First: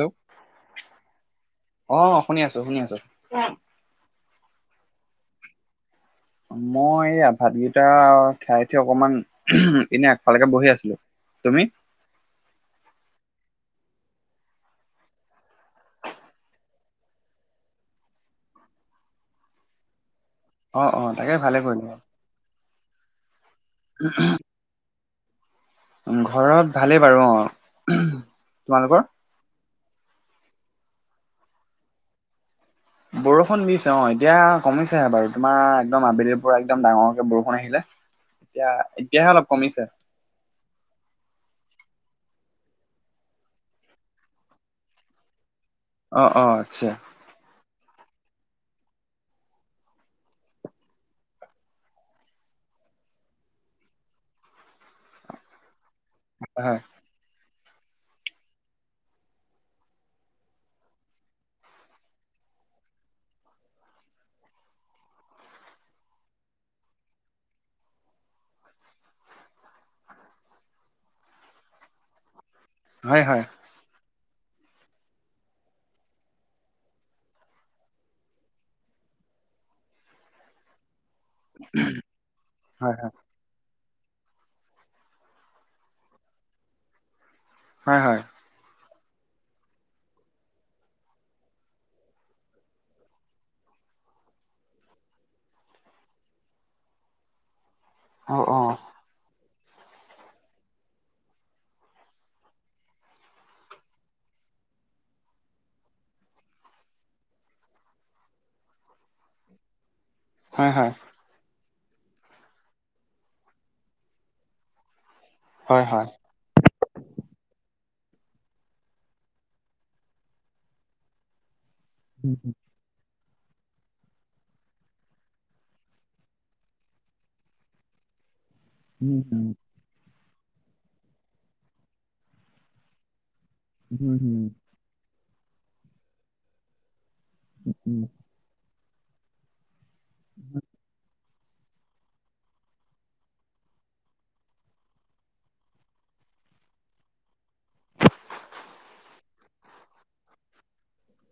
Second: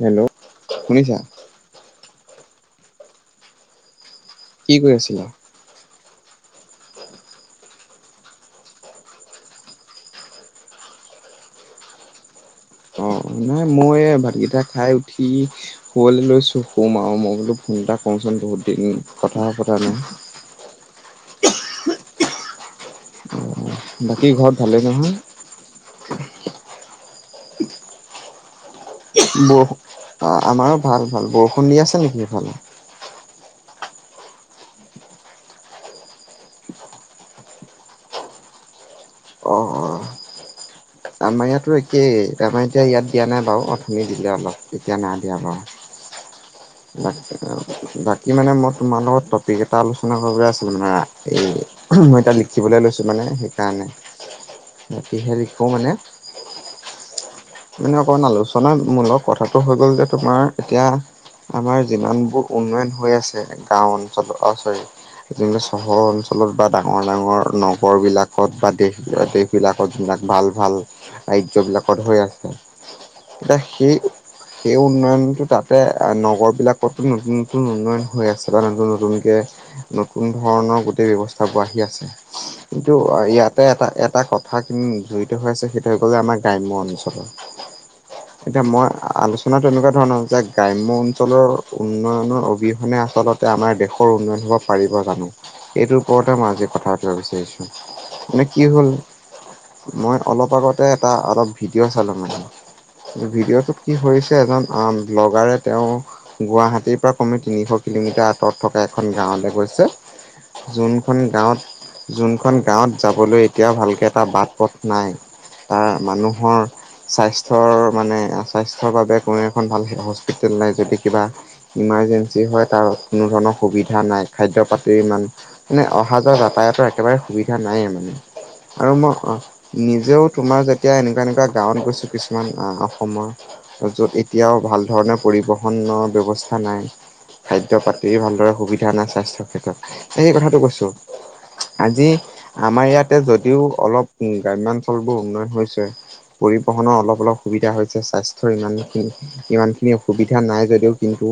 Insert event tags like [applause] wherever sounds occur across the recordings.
Hello শুনিছা? অ শুনি আছো, শুনি আছো। কি কৰি আছিলা? মই এই আ ভাতকেইটা খাই উঠি অকমান এনে আগফালেকে বহি আছিলো। তুমি? অ নাই মই ভাতকেইটা খাই উঠি শুৱলি লৈছো শুম আও মই বোলো ফোন এটা কওঁচোন বহুত দিন কথা কথা নাই। অ অ তাকে ভালে কৰিলে। বাকী ঘৰত ভালে নহয়? ঘৰত ভালেই বাৰু অ। তোমালোকৰ? বৰ আমাৰো ভাল ভাল বৰষুণ দি আছে সেইফালে। বৰষুণ দিছে অ এতিয়া কমিছেহে বাৰু তোমাৰ একদম আবেলিৰ পৰা একদম ডাঙৰকে বৰষুণ আহিলে। এতিয়া এতিয়াহে অলপ অ কমিছে। অ আমাৰ ইয়াতো একেই আমাৰ এতিয়া ইয়াত দিয়া নাই বাৰু অথনি দিলে অলপ এতিয়া নাই দিয়া বাৰু। অ অ আচ্ছা। [unintelligible] বাকী মানে মই তোমাৰ লগত টপিক এটা আলোচনা কৰিবলৈ আছিলোঁ মানে এই মই তাত লিখিবলৈ লৈছো মানে সেইকাৰণে সতিহে লিখো মানে হয়। মানে অকণ আলোচনাৰ মূলক কথাটো হৈ গ'ল যে তোমাৰ এতিয়া আমাৰ যিমানবোৰ উন্নয়ন হৈ আছে গাওঁ অঞ্চলত অ চৰি যিমে চহৰ অঞ্চলত বা ডাঙৰ ডাঙৰ নগৰবিলাকত বা দেশবিল দেশ। বিলাকত যিলাক ভাল ভাল আৰ্য বিলাকত হৈ আছে। হয় হয় এতা সে- সেই উন্নয়নটো তাতে নগৰ বিলাকতো নতুন নতুন উন্নয়ন হৈ আছে বা নতুন নতুনকে নতুন ধৰণৰ গোটেই ব্যৱস্থাবোৰ আহি আছে। কিন্তু হয় হয় ইয়াত এ এটা এটা কথা কি জড়িত হৈ আছে। সেইটো হৈ গ'ল আমাৰ গ্ৰাম্য অঞ্চলত হয় হয়। এতিয়া মই আলোচনা তেনেকুৱা ধৰণৰ যে গ্ৰাম্য অঞ্চলৰ উন্নয়নৰ অবিহনে আচলত- তে আমাৰ দেশৰ উন্নয়ন হ'ব পাৰিব জানো এইটোৰ ওপৰতে মই আজি কথা পাতিব বিচাৰিছোঁ। অ মানে অ কি হল, মই অলপ আগতে এটা অলপ ভিডিঅ' ভিডিঅ'টোত কি হৈছে এজন ব্লগাৰে তেওঁ গুৱাহাটীৰ পৰা কমে তিনিশ কিলোমিটাৰ আঁতৰত থকা এখন গাঁৱলৈ গৈছে। হয় হয় যোনখন গাঁৱত যোনখন গাঁৱত যাবলৈ এতিয়াও ভালকে এটা বাট পথ নাই হয় তাৰ হয় মানুহৰ স্বাস্থ্যৰ মানে স্বাস্থ্যৰ বাবে কোনো এখন ভাল হস্পিটেল নাই। যদি কিবা উম ইমাজেঞ্চি হয় তাৰ কোনো ধৰণৰ সুবিধা নাই। খাদ্য পাতিৰ ইমান মানে অহা যোৱা যাতায়তৰ একেবাৰে সুবিধা নাইয়ে মানে আৰু উম মই অ উম নিজেও তোমাৰ যেতিয়া এনেকুৱা এনেকুৱা গাঁৱত গৈছোঁ কিছুমান অসমৰ য'ত উম এতিয়াও ভাল ধৰণে পৰিবহণৰ ব্যৱস্থা নাই খাদ্য উম পাতি ভালদৰে সুবিধা নাই স্বাস্থ্যৰ ক্ষেত্ৰত। সেই কথাটো কৈছো। আজি আমাৰ ইয়াতে যদিও অলপ উ গ্ৰাম্যাঞ্চল বোৰ উন্নয়ন হৈছে। পৰিবহনৰৰ অলপ অলপ সুবিধা হৈছে স্বাস্থ্যৰ ইমানখিনি সিমান খিনি অসুবিধা নাই যদিও কিন্তু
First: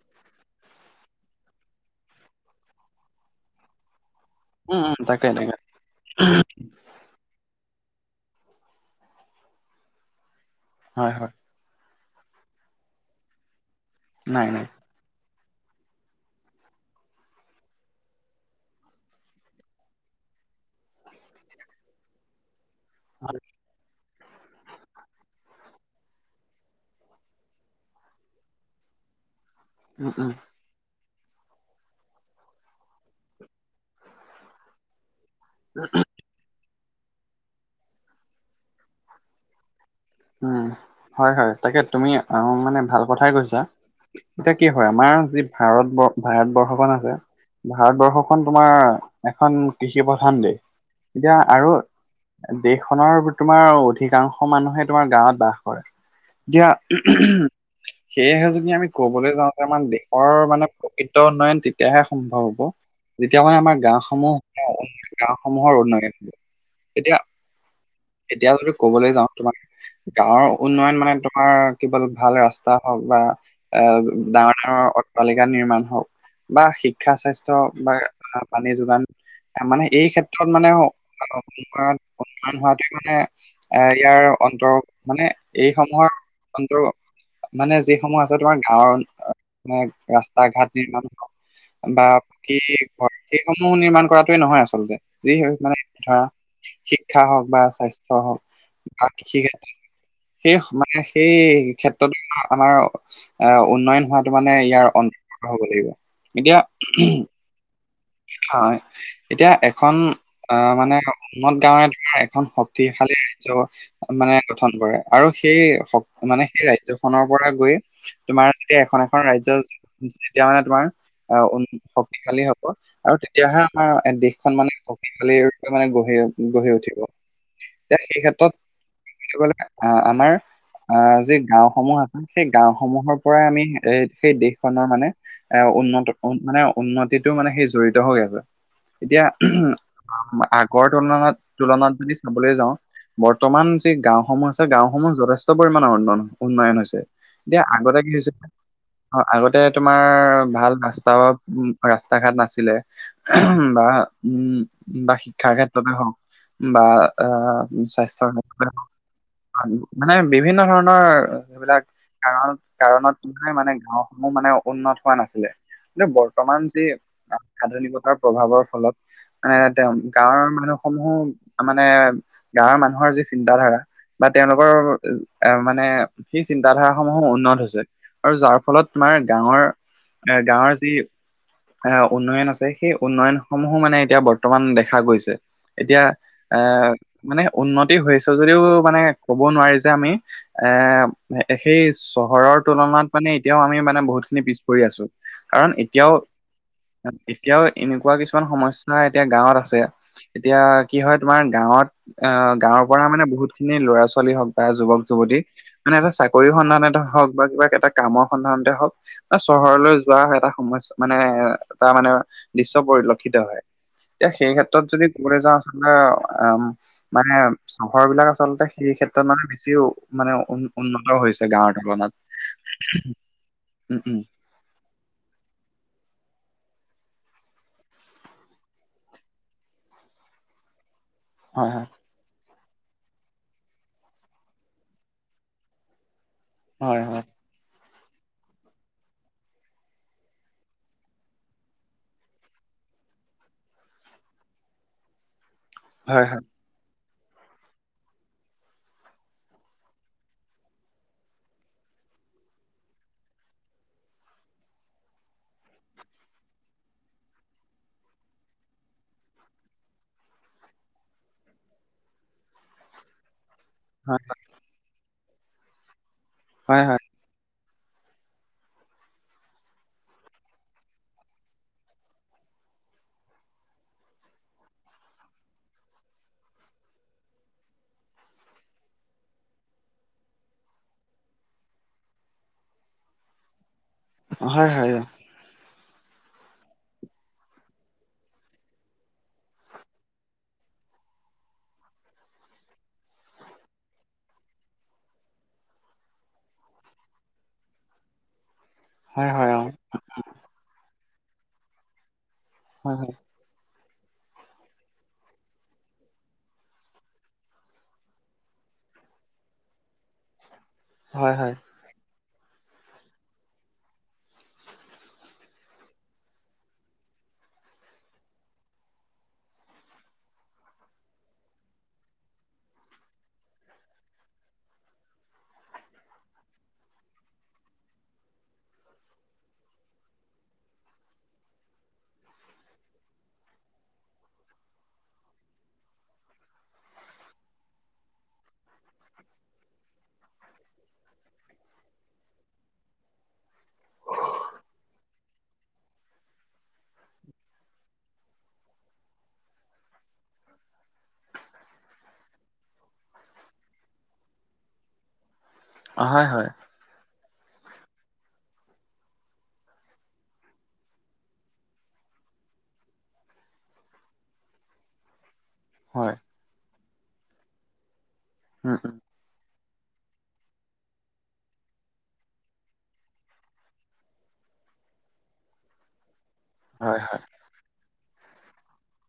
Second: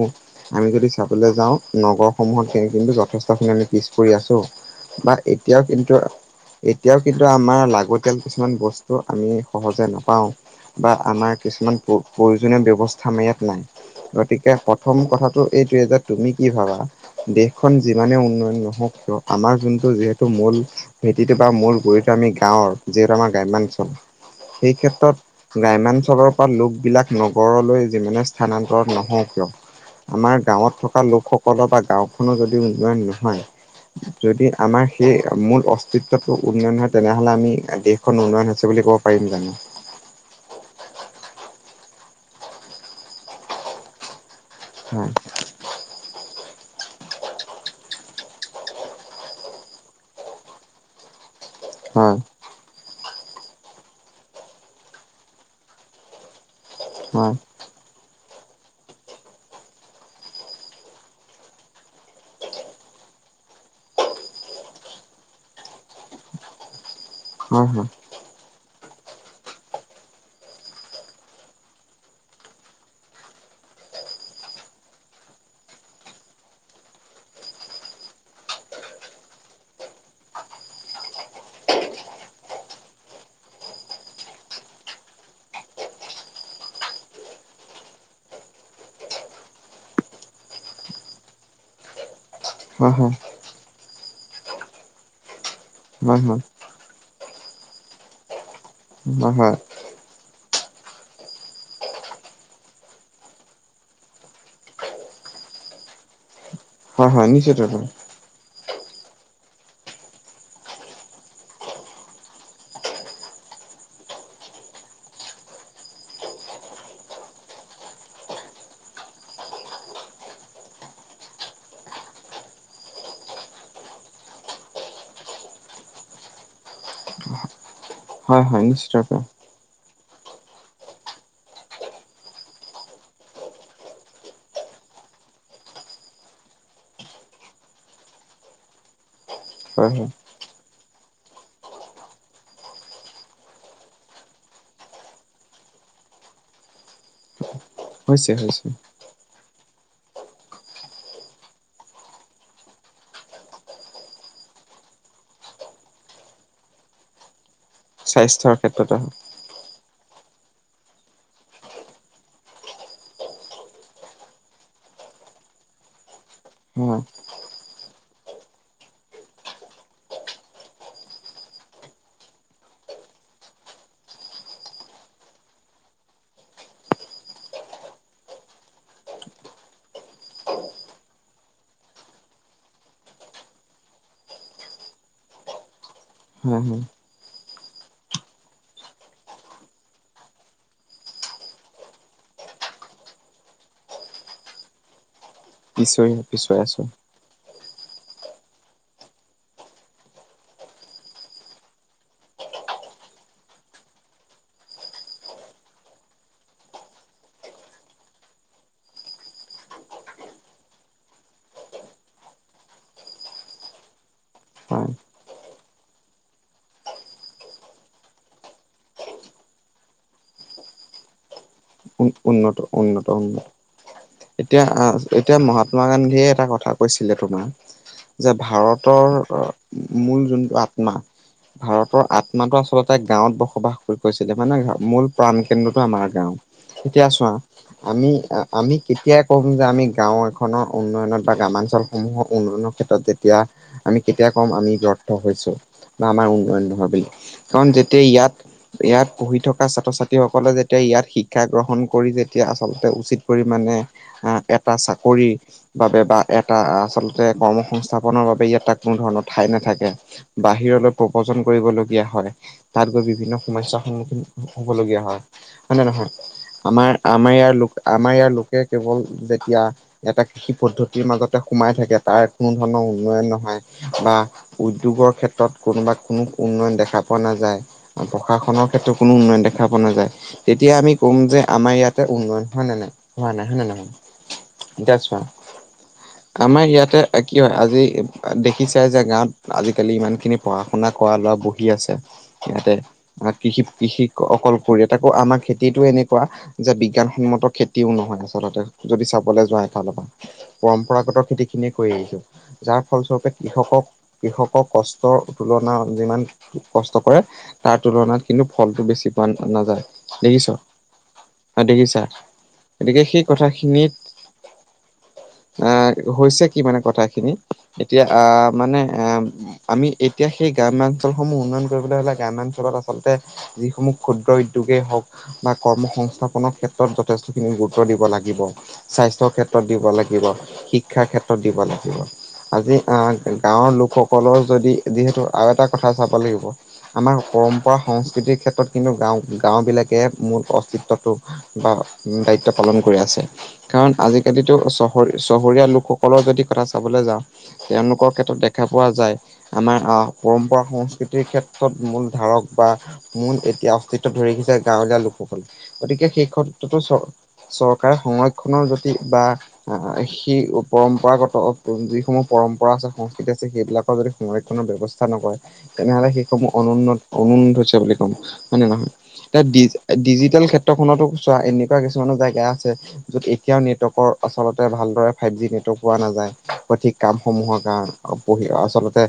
আমি যদি চাবলৈ যাওঁ নগৰসমূহতকৈ কিন্তু যথেষ্টখিনি আমি পিছ পৰি আছোঁ৷ উম উম বা তাকে তাকে এতিয়াও কিন্তু এ এতিয়াও কিন্তু আমাৰ লাগতিয়াল কিছুমান বস্তু আমি সহজে নাপাওঁ। বা হয় হয় আমাৰ কিছুমান প প্ৰয়োজনীয় ব্যৱস্থা আমাৰ ইয়াত নাই নাই গতিকে নাই পথ- প্ৰথম কথাটো এইটোৱে যে তুমি কি ভাবা। দেশখন যিমানে উন্নয়ন নহওক কিয় আমাৰ যোনটো যিহেতু মূল ভেটিটো বা মূল গৈ আমি গাঁৱৰ যিহেতু আমাৰ গ্ৰাম্যাঞ্চল সেই ক্ষেত্ৰত গ্ৰাম্যাঞ্চলৰ পৰা লোকবিলাক নগৰলৈ যিমানে স্থানান্তৰত নহওঁক কিয় উম উম আমাৰ গাঁৱত থকা লোকসকলৰ বা গাঁওখনো যদি উন্নন নহয় যদি আমাৰ সেই মূল অস্তিত্বটো উন্নয়ন হয় তেনেহ'লে আমি দেশখন উন্নয়ন হৈছে বুলি কওঁ পাৰিম জানো৷ উম হয়-হয় তাকে তুমি আহ মানে ভাল কথাই কৈছা। এতিয়া কি হয় আমাৰ যি ভাৰতবৰ্ষ ভাৰতবৰ্ষখন আছে ভাৰতবৰ্ষখন তোমাৰ এখন কৃষি প্ৰধান দেশ। এতিয়া আৰু হয় দেশখনৰ তোমাৰ অধিকাংশ মানুহে তোমাৰ গাঁৱত বাস কৰে। এতিয়া হয় উ সেয়েহে যদি আমি কবলৈ যাওঁতে আমাৰ দেশৰ মানে প্ৰকৃত উন্নয়ন তেতিয়াহে সম্ভৱ হ'ব যেতিয়া মানে আমাৰ গাওসমূহ-গাওসমূহ ৰ উন্নয়ন হব৷ তেতিয়া হয় হয়। এতিয়া যদি কবলৈ যাওঁ তোমাৰ গাঁৱৰ উন্নয়ন মানে তোমাৰ কেৱল ভাল ৰাস্তা হওক বা এ ডাঙৰ-ডাঙৰ অট্টালিকা নিৰ্মাণ হওক বা শিক্ষা স্বাস্থ্যৰ বা পানী যোগান মানে এই ক্ষেত্ৰত মানে উন্নয়ন হোৱাটো মানে এ ইয়াৰ অন্তৰ মানে এইসমূহৰ অন্তৰ মানে যিসমূহ আছে তোমাৰ গাঁওৰ মানে ৰাস্তা ঘাট নিৰ্মাণ বা বাকী হয় ঘ হয় সেইসমূহ নিৰ্মাণ কৰাটোৱে নহয় আচলতে যি মানে হয় হয় হয় ধৰা [unintelligible] শিক্ষা হওক বা স্বাস্থ্য হওক বা হয় কৃষি হয় সেই মানে সেই ক্ষেত্ৰতো আমাৰ আহ উন্নয়ন হোৱাটো মানে ইয়াৰ অন্ত [unintelligible] হব লাগিব এতিয়া হয়-হয় নিশ্চয় ত [unintelligible] হয় এতিয়া এখন আহ মানে উন্নত গাৱে ধৰা এখন শক্তিশালী ৰাজ্য মানে গঠন কৰে আৰু সেই মানে সেই ৰাজ্যখনৰ পৰা গৈয়ে তোমাৰ যেতিয়া এখন-এখন ৰাজ্য যেতিয়া মানে তোমাৰ আহ শক্তিশালী আৰু তেতিয়াহে আমাৰ দেশখন মানে শক্তিশালীৰূপে মানে গঢ়ি গঢ়ি উঠিব। এতিয়া সেই হয় হয় নিশ্চিত হয় ক্ষেত্ৰত আমাৰ আহ যি গাওসমূহ আছে সেই গাওসমূহৰ পৰাই আমি এ সেই দেশখনৰ মানে এ উন্নত উ মানে উন্নতিত টো মানে সেই জড়িত হৈ আছে এতিয়া হয় আ গড় তুলনাত-তুলনাত যদি চাবলৈ যাওঁ বৰ্তমান যি গাঁওসমূহ আছে গাঁওসমূহ যথেষ্ট পৰিমাণৰ উন্নয়ন হৈছে৷ এতিয়া আগতে কি হৈছে অ আগতে তোমাৰ ভাল ৰাস্তা উ ৰাস্তা ঘাট নাছিলে বা উম বা শিক্ষাৰ ক্ষেত্ৰতে হওক বা আহ স্বাস্থ্যৰ ক্ষেত্ৰতে হওক মানে বিভিন্ন ধৰণৰ সেইবিলাক কাৰণ-কাৰণ ত তোমাৰ মানে গাওসমূহ মানে উন্নত হোৱা নাছিলে। এনে বৰ প্ৰমাণ যি হয় আ-আধুনিকতাৰ প্ৰভাৱৰ ফলত নে তেওঁ গাঁৱৰ মানুহসমূহ মানে গাঁৱৰ মানুহৰ যি চিন্তা-ধাৰা বা তেওঁলোকৰ এ মানে সেই চিন্তা-ধাৰা সমূহ উন্নত হৈছে। আৰু যাৰ ফলত তোমাৰ গাঁৱৰ এ গাঁৱৰ যি আহ উন্নয়ন আছে সেই উন্নয়ন সমূহো মানে এতিয়া বৰ্তমান দেখা গৈছে৷ এতিয়া এ হয় হয় মানে উন্নতি হৈছে যদিও মানে ক'ব নোৱাৰি যে আমি এ সেই চহৰৰ তুলনাত মানে এতিয়াও আমি মানে বহুত খিনি পিছ পৰি আছো। কাৰণ পিছই এতিয়াও পিছুৱাই আছো। এতিয়াও এনেকুৱা কিছুমান সমস্যা এতিয়া গাঁৱত আছে। এতিয়া কি হয় তোমাৰ গাঁৱত আ গাঁৱৰ পৰা মানে বহুত খিনি ল'ৰা-ছোৱালী হওক বা যুৱক-যুৱতী মানে এটা চাকৰি সন্ধানতে হওক বা কিবা এটা কামৰ সন্ধানতে হওক আ চহৰলৈ যোৱা এটা সমস্যা মানে এটা মানে দৃশ্য পৰিলক্ষিত হয়। এতিয়া সেই ক্ষেত্ৰত হয় যদি ক'বলে যাওঁ আচলতে অ-অম মানে চহৰ বিলাক আচলতে সেই ক্ষেত্ৰত মানে বেছি মানে উ উন্নত হৈছে। গাঁৱত উন উন্নত, উন্নত, উন্নত উম উম এতিয়া আ এতিয়া মহাত্মা গান্ধীয়ে এটা কথা কৈছিলে তোমাৰ যে ভাৰতৰ মূল যোনটো আত্মা, হয় হয় ভাৰতৰ আত আত্মাটো আচলতে গাঁৱত বসবাস কৰি কৰিছিলে, মানে মূল প্ৰাণ কেন্দ্ৰটো আমাৰ গাঁও। হয় এতিয়া হয় চোৱা আমি আমি কেতিয়া কম যে আমি গাওঁ এখনৰ উন্নয়নত বা গ্ৰামাঞ্চলসমূহৰ উন্নয়নৰ ক্ষেত্ৰত যেতিয়া আমি কেতিয়া কম আমি ব্যৰ্থ হৈছো বা হয় আমাৰ উন্নয়ন নহয় বুলি। কাৰণ যেতিয়া ইয়াত ইয়াত পঢ়ি থকা ছাত্ৰ- ছাত্ৰীসকলে যেতিয়া ইয়াত শিক শিক্ষা গ্ৰহণ কৰি যেতিয়া আচলতে উচিত পৰিমাণে আ এটা চাকৰি বাবে বা এটা আচলতে কৰ্ম সংস্থাপনৰ বাবে ই এটা কোনো ধৰণৰ ঠাই নাথাকে। বাহিৰলৈ প্ৰবজন কৰিবলগীয়া হ'য়। তাত গৈ বিভিন্ন সমস্যা হয় সন্মুখীন হ'বলগীয়া হ'য়। হ'য় নে নহয়? হয় হয় আমাৰ আমাৰ ইয়াৰ লোক আমাৰ ইয়াৰ লোকে কেৱল যেতিয়া এটা কৃষি পদ্ধতিৰ মাজতে সোমাই থাকে। তাৰ কোনো ধৰণৰ উন্নয়ন নহয়। বা উদ্যোগৰ ক্ষেত্ৰত কোনোবা কোনো উন্নয়ন দেখা পোৱা নাযায়। প্ৰশাসনৰ ক্ষেত্ৰত কোনো উন্নয়ন দেখা পোৱা নাযায়। তেতিয়া আমি কম যে আমাৰ ইয়াতে উন্নয়ন হ'য় নে নাই? হোৱা নাই হ'য় নে নহয়? হয় হয় হয় এতিয়া চোৱা আমাৰ ইয়াতে কি হ'য় আজি দেখি চাই যে গাঁৱত আজি-কালি ইমান খিনি পঢ়া-শুনা কৰা ল'ৰা বহি আছে। সিহঁতে কৃষি কৃষি অকল কৰি তাকো আমাৰ খেত খেতিটো এনেকুৱা যে বিজ্ঞানসন্মত খেতিও নহয় আচলতে যদি হয় চাবলৈ হয় যোৱা অ এফালৰ পৰা। পৰম্পৰাগত খেতি খিনিয়ে কৰি আহিছোঁ। যাৰ হয় হয় ফলস্বৰূপে কৃষকক কৃষকক কষ্টৰ তুলনা যিমান খিনি কষ্ট কৰে তাৰ তুলনাত কিন্তু ফলটো বেছি পোৱা না নাযায়। দেখিছ? হয়, হয়। দেখিছা? গতিকে সেই কথাখিনিত আ হৈছে কি মানে কথাখিনি? এতিয়া আ মানে আ আমি এতিয়া সেই গ্ৰাম্যাঞ্চলসমূহ উন্নয়ন কৰিবলৈ হ'লে গ্ৰাম্যাঞ্চলত আচলতে যিসমূহ ক্ষুদ্ৰ উদ্যোগেই হওক বা কৰ্মসংস্থাপনৰ ক্ষেত্ৰত যথেষ্টখিনি গুৰুত্ব দিব লাগিব। স্বাস্থ্যৰ ক্ষেত্ৰত দিব লাগিব, শিক্ষাৰ ক্ষেত্ৰত দিব লাগিব। আজি আ গাঁওৰ লোকসকলৰ যদি, যিহেতু আৰু এটা কথা চাব লাগিব। আমাৰ পৰম্পৰা সংস্কৃতিৰ ক্ষেত্ৰত কিন্তু গাঁও গাঁওবিলাকে মূল অস্তিত্বটো বা দায়িত্ব পালন কৰি আছে। কাৰণ আজি-কালিটো চহৰী-চহৰীয়া লোকসকলৰ যদি কথা চাবলে যাওঁ তেওঁলোকৰ ক্ষেত্ৰত দেখা পোৱা যায়। আমাৰ অ পৰম্পৰা সংস্কৃতিৰ ক্ষেত্ৰত মূল ধাৰক বা মূল এতিয়া অস্তিত্ব ধৰি ৰাখিছে গাঁৱলীয়া লোকসকলে। গতিকে হয় সেই হয় ক্ষত্ৰতো চ চৰকাৰে সংৰক্ষণৰ জটি বা আ সেই পৰম্পৰাগত যিসমূহ পৰম্পৰা আছে, সংস্কৃতি আছে সেইবিলাক যদি সংৰক্ষণৰ ব্যৱস্থা নকৰে। তেনেহ'লে হয় সেইসমূহ অনুন্নত অনুন্নত হৈছে বুলি ক'ব। হ'য় নে উম নহয়? উম এতিয়া দিছ ডিজিটেল ক্ষেত্ৰখনটো চোৱা এনেকুৱা কিছুমানো জেগা আছে যত এতিয়াও নেটৱৰ্কৰ আচলতে ভালদৰে ফাইভ জি নেটৱৰ্ক পোৱা নাযায়। সঠিক হয় হয় কামসমূহৰ কাৰণ অ পঢ়ি আচলতে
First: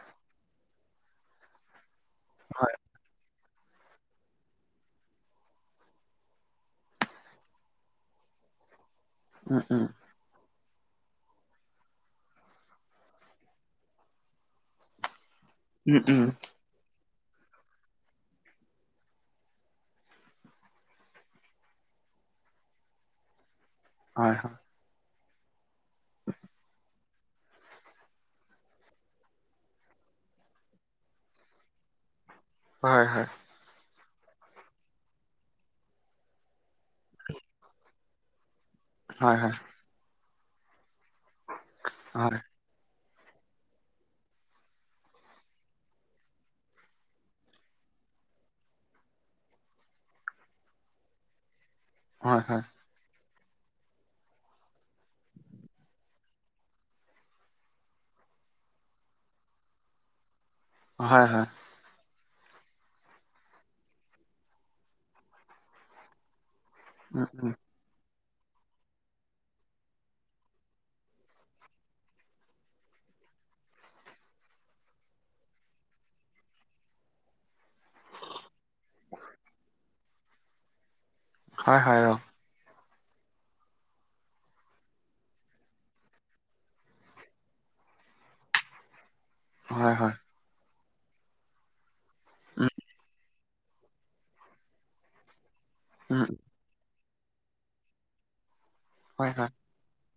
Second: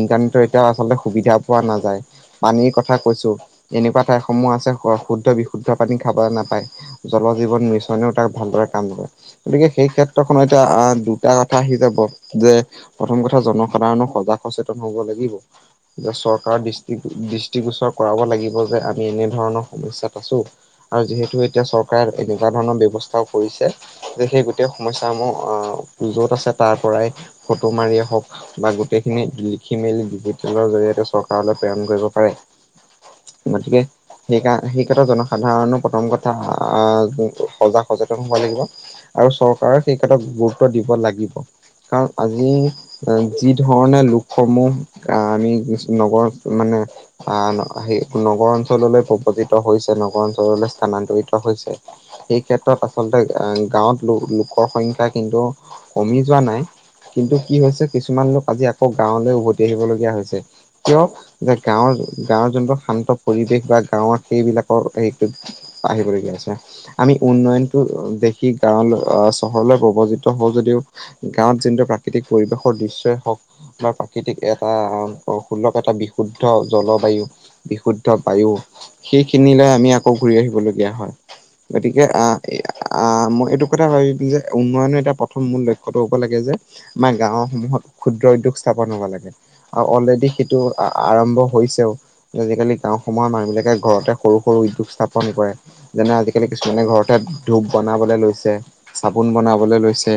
ইন্টাৰনেটৰ এতিয়াও আচলতে সুবিধা পোৱা নাযায়। পানীৰ হয় কথা কৈছো এনেকুৱা ঠাইসমূহ আছে [unintelligible] শুদ্ধ বিশুদ্ধ পানী খাব নাপায়। জল জীৱন মিছনেও তাত ভালদৰে কাম নকৰে। উম গতিকে উম সেই ক্ষেত্ৰখনত এতিয়া আ দুটা কথা আহি যাব যে প্ৰথম কথা জনসাধাৰণৰ সজাগ সচেতন হব লাগিব। উম যে উম চৰকাৰৰ দৃষ্টি দৃষ্টিগোচৰ কৰাব লাগিব যে আমি এনেধৰণৰ সমস্যাত আছোঁ, আৰু যিহেতু এতিয়া চৰকাৰে এনেকুৱা ধৰণৰ ব্যৱস্থাও কৰিছে, যে হয় সেই হয় গোটেই সমস্যাসমূহ আহ, যত আছে তাৰ পৰাই ফটো মাৰিএ হওঁক বা গোটেইখিনি লিখি মেলি ডিজিটেলৰ জৰিয়তে চৰকাৰলৈ প্ৰেৰণ কৰিব পাৰে। হয়-হয়। গতিকে সেইকাৰণে সেই কিটা জনসাধাৰণৰ প্ৰথম কথা আহ সজাগ সচেতন হব লাগিব। আৰু হয় হয় চৰকাৰে সেই ক্ষেত্ৰত গুৰুত্ব দিব লাগিব। কাৰণ হয় আজি অ, যি ধৰণে লোকসমূহ আহ আমি নগৰ মানে আন হে সেই নগৰ অঞ্চললৈ উপজিত হৈছে নগৰ অঞ্চললৈ স্থানান্তৰিত হৈছে, হয় এই হয় ক্ষেত্ৰত পাছত আচলতে অহ গাঁৱত লোক লোকৰ সংখ্যা কিন্তু কমি যোৱা নাই কিন্তু কি হৈছে কিছুমান লোক আজি আকৌ গাঁৱলৈ উভতি আহিবলগীয়া হৈছে। কিয় হয় হয় যে গাঁৱৰ-গাঁৱৰ যোনটো শান্ত পৰিৱেশ বা গাঁৱত সেইবিলাকৰ হেৰিটোত আহিবলগীয়া হৈছে। আমি উম উম উন্নয়ন তো দেখি গাঁৱলৈ আহ চহৰলৈ প্ৰৱজিত হওঁ যদিও গাঁৱত যোনটো প্ৰাকৃতিক পৰিৱেশৰ দৃশ্যই হওঁক বা প্ৰাকৃতিক এটা সুলভ এটা বিশুদ্ধ জলবায়ু বিশুদ্ধ বায়ু, সেইখিনিলৈ আমি আকৌ ঘূৰি আহিবলগীয়া হয়। হয় হয় গতিকে অ আহ মই এইটো কথা [unintelligible] যে উন্নয়নৰ এটা প্ৰথম মূল লক্ষ্য হব লাগে যে আমাৰ গাঁও সমূহত ক্ষুদ্ৰ উদ্যোগ স্থাপন হব লাগে। আৰু হয় হয় অলৰেডি সেইটো আৰম্ভ হৈছেও। উম আজিকালি গাঁওসমূহৰ মানুহ বিলাকে ঘৰতে সৰু-সৰু উদ্যোগ স্থাপন কৰে যেনে উম আজিকালি কিছুমানে ঘৰতে ধূপ বনাবলৈ লৈছে, চাবোন হয় হয় বনাবলৈ লৈছে।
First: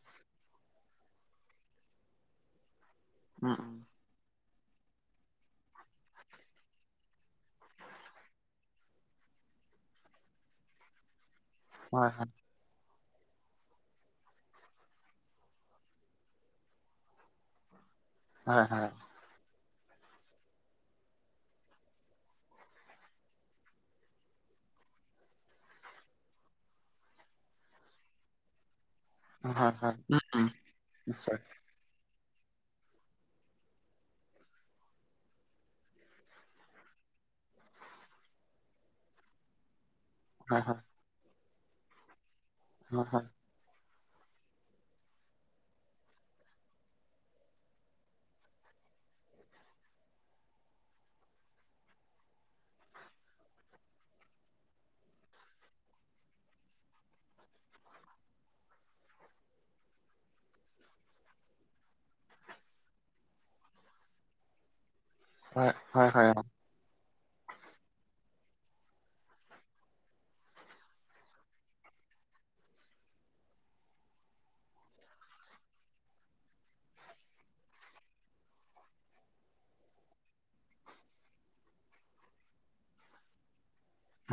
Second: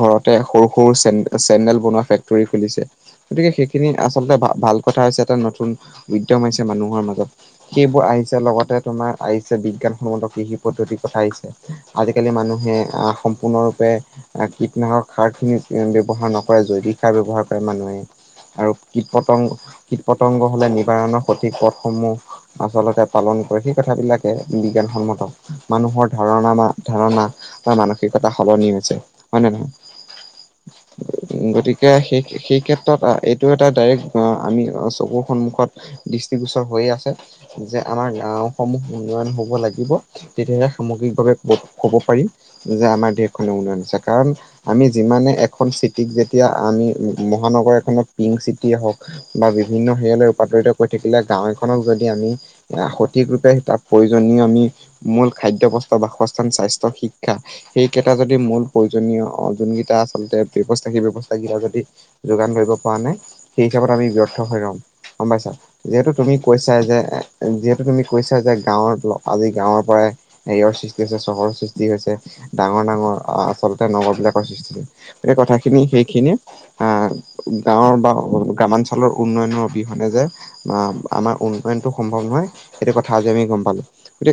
ঘৰতে সৰু-সৰু চে চেন্দেল বনোৱা ফেক্টৰী খুলিছে। গতিকে উম উম সেইখিনি আচলতে ভাল-ভাল কথা হৈছে এটা নতুন উদ্যম আহিছে মানুহৰ মাজত। সেইবোৰ আহিছে লগতে তোমাৰ আহিছে বিজ্ঞানসন্মত কৃষি পদ্ধতিৰ কথা আহিছে। হয় হয় আজিকালি মানুহে আহ সম্পূৰ্ণৰূপে প্ৰায় কীটনাশক সাৰ খিনি ব্যৱহাৰ নকৰে, জৈৱিক সাৰ ব্যৱহাৰ কৰে মানুহে। হয় আৰু হয় কীট পতংগ-কীট পতংগ হলে নিবাৰণৰ সঠিক পথসমূহ। আচলতে পালন কৰে সেই কথাবিলাকে বিজ্ঞানসন্মত মানুহৰ ধাৰণা বা ধাৰণা তাৰ মানসিকতা সলনি হৈছে, হয় নে নহয়? হয় উম উম নিশ্চয় গতিকে কে সেই-সেই ক্ষেত্ৰত এইটো এটা ডাইৰেক্ট আমি চকুৰ সন্মুখত দৃষ্টিগোচৰ হৈয়ে আছে। যে আমাৰ গাঁওসমূহ উন্নয়ন হব লাগিব, হয় তেতিয়াহলে হয় সামগ্ৰিকভাৱে ক, ক'ব পাৰি যে হয় আমাৰ হয় দেশখনৰ উন্নয়ন আছে কাৰণ, আমি যিমানে এখন চিটিক যেতিয়া আমি মহানগৰ এখনত পিংক চিটি হওক বা বিভিন্ন হেৰিলৈ ৰূপানৰিত কৰি থাকিলে গাঁও এখনক যদি এই আমি সঠিক ৰূপে তাক প্ৰয়োজনীয় আমি মূল খাদ্য প্ৰস্তুৱ বাসস্থান স্বাস্থ্য শিক্ষা। সেইকেইটা যদি মূল প্ৰয়োজনীয় যোনকেইটা আচলতে ব্যৱস্থাকি সেই ব্যৱস্থাকি কেইটা যদি যোগান ধৰি পৰা নাই সেই হিচাপত আমি ব্যৰ্থ হৈ ৰম গম পাইছা হয় যিহেতু হয় হয় তুমি কৈছা। চাই যে যিহেতু তুমি কৈছা যে গাঁওৱত আজি গাঁওৱৰ পৰাই। হেৰিয়ৰ সৃষ্টি হৈছে চহৰৰ সৃষ্টি হৈছে ডাঙৰ ডাঙৰ আচলতে নগৰ বিলাকৰ সৃষ্টি, এই কথাখিনি সেইখিনি। আহ গাঁৱৰ বা গ্ৰামাঞ্চলৰ উন্নয়নৰ অবিহনে যে আ আমাৰ, উন্নয়নটো সম্ভৱ নহয়, সেইটো কথা আজি আমি গম পালো,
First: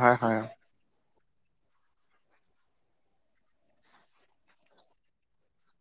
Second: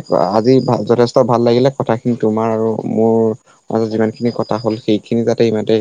হয় হয় হয় আজি যথেষ্ট, ত ভাল লাগিলে কথাখিনি তোমাৰ আৰু মোৰ মাজত যিমানখিনি কথা হ'ল সেইখিনি যাতে ইমানতে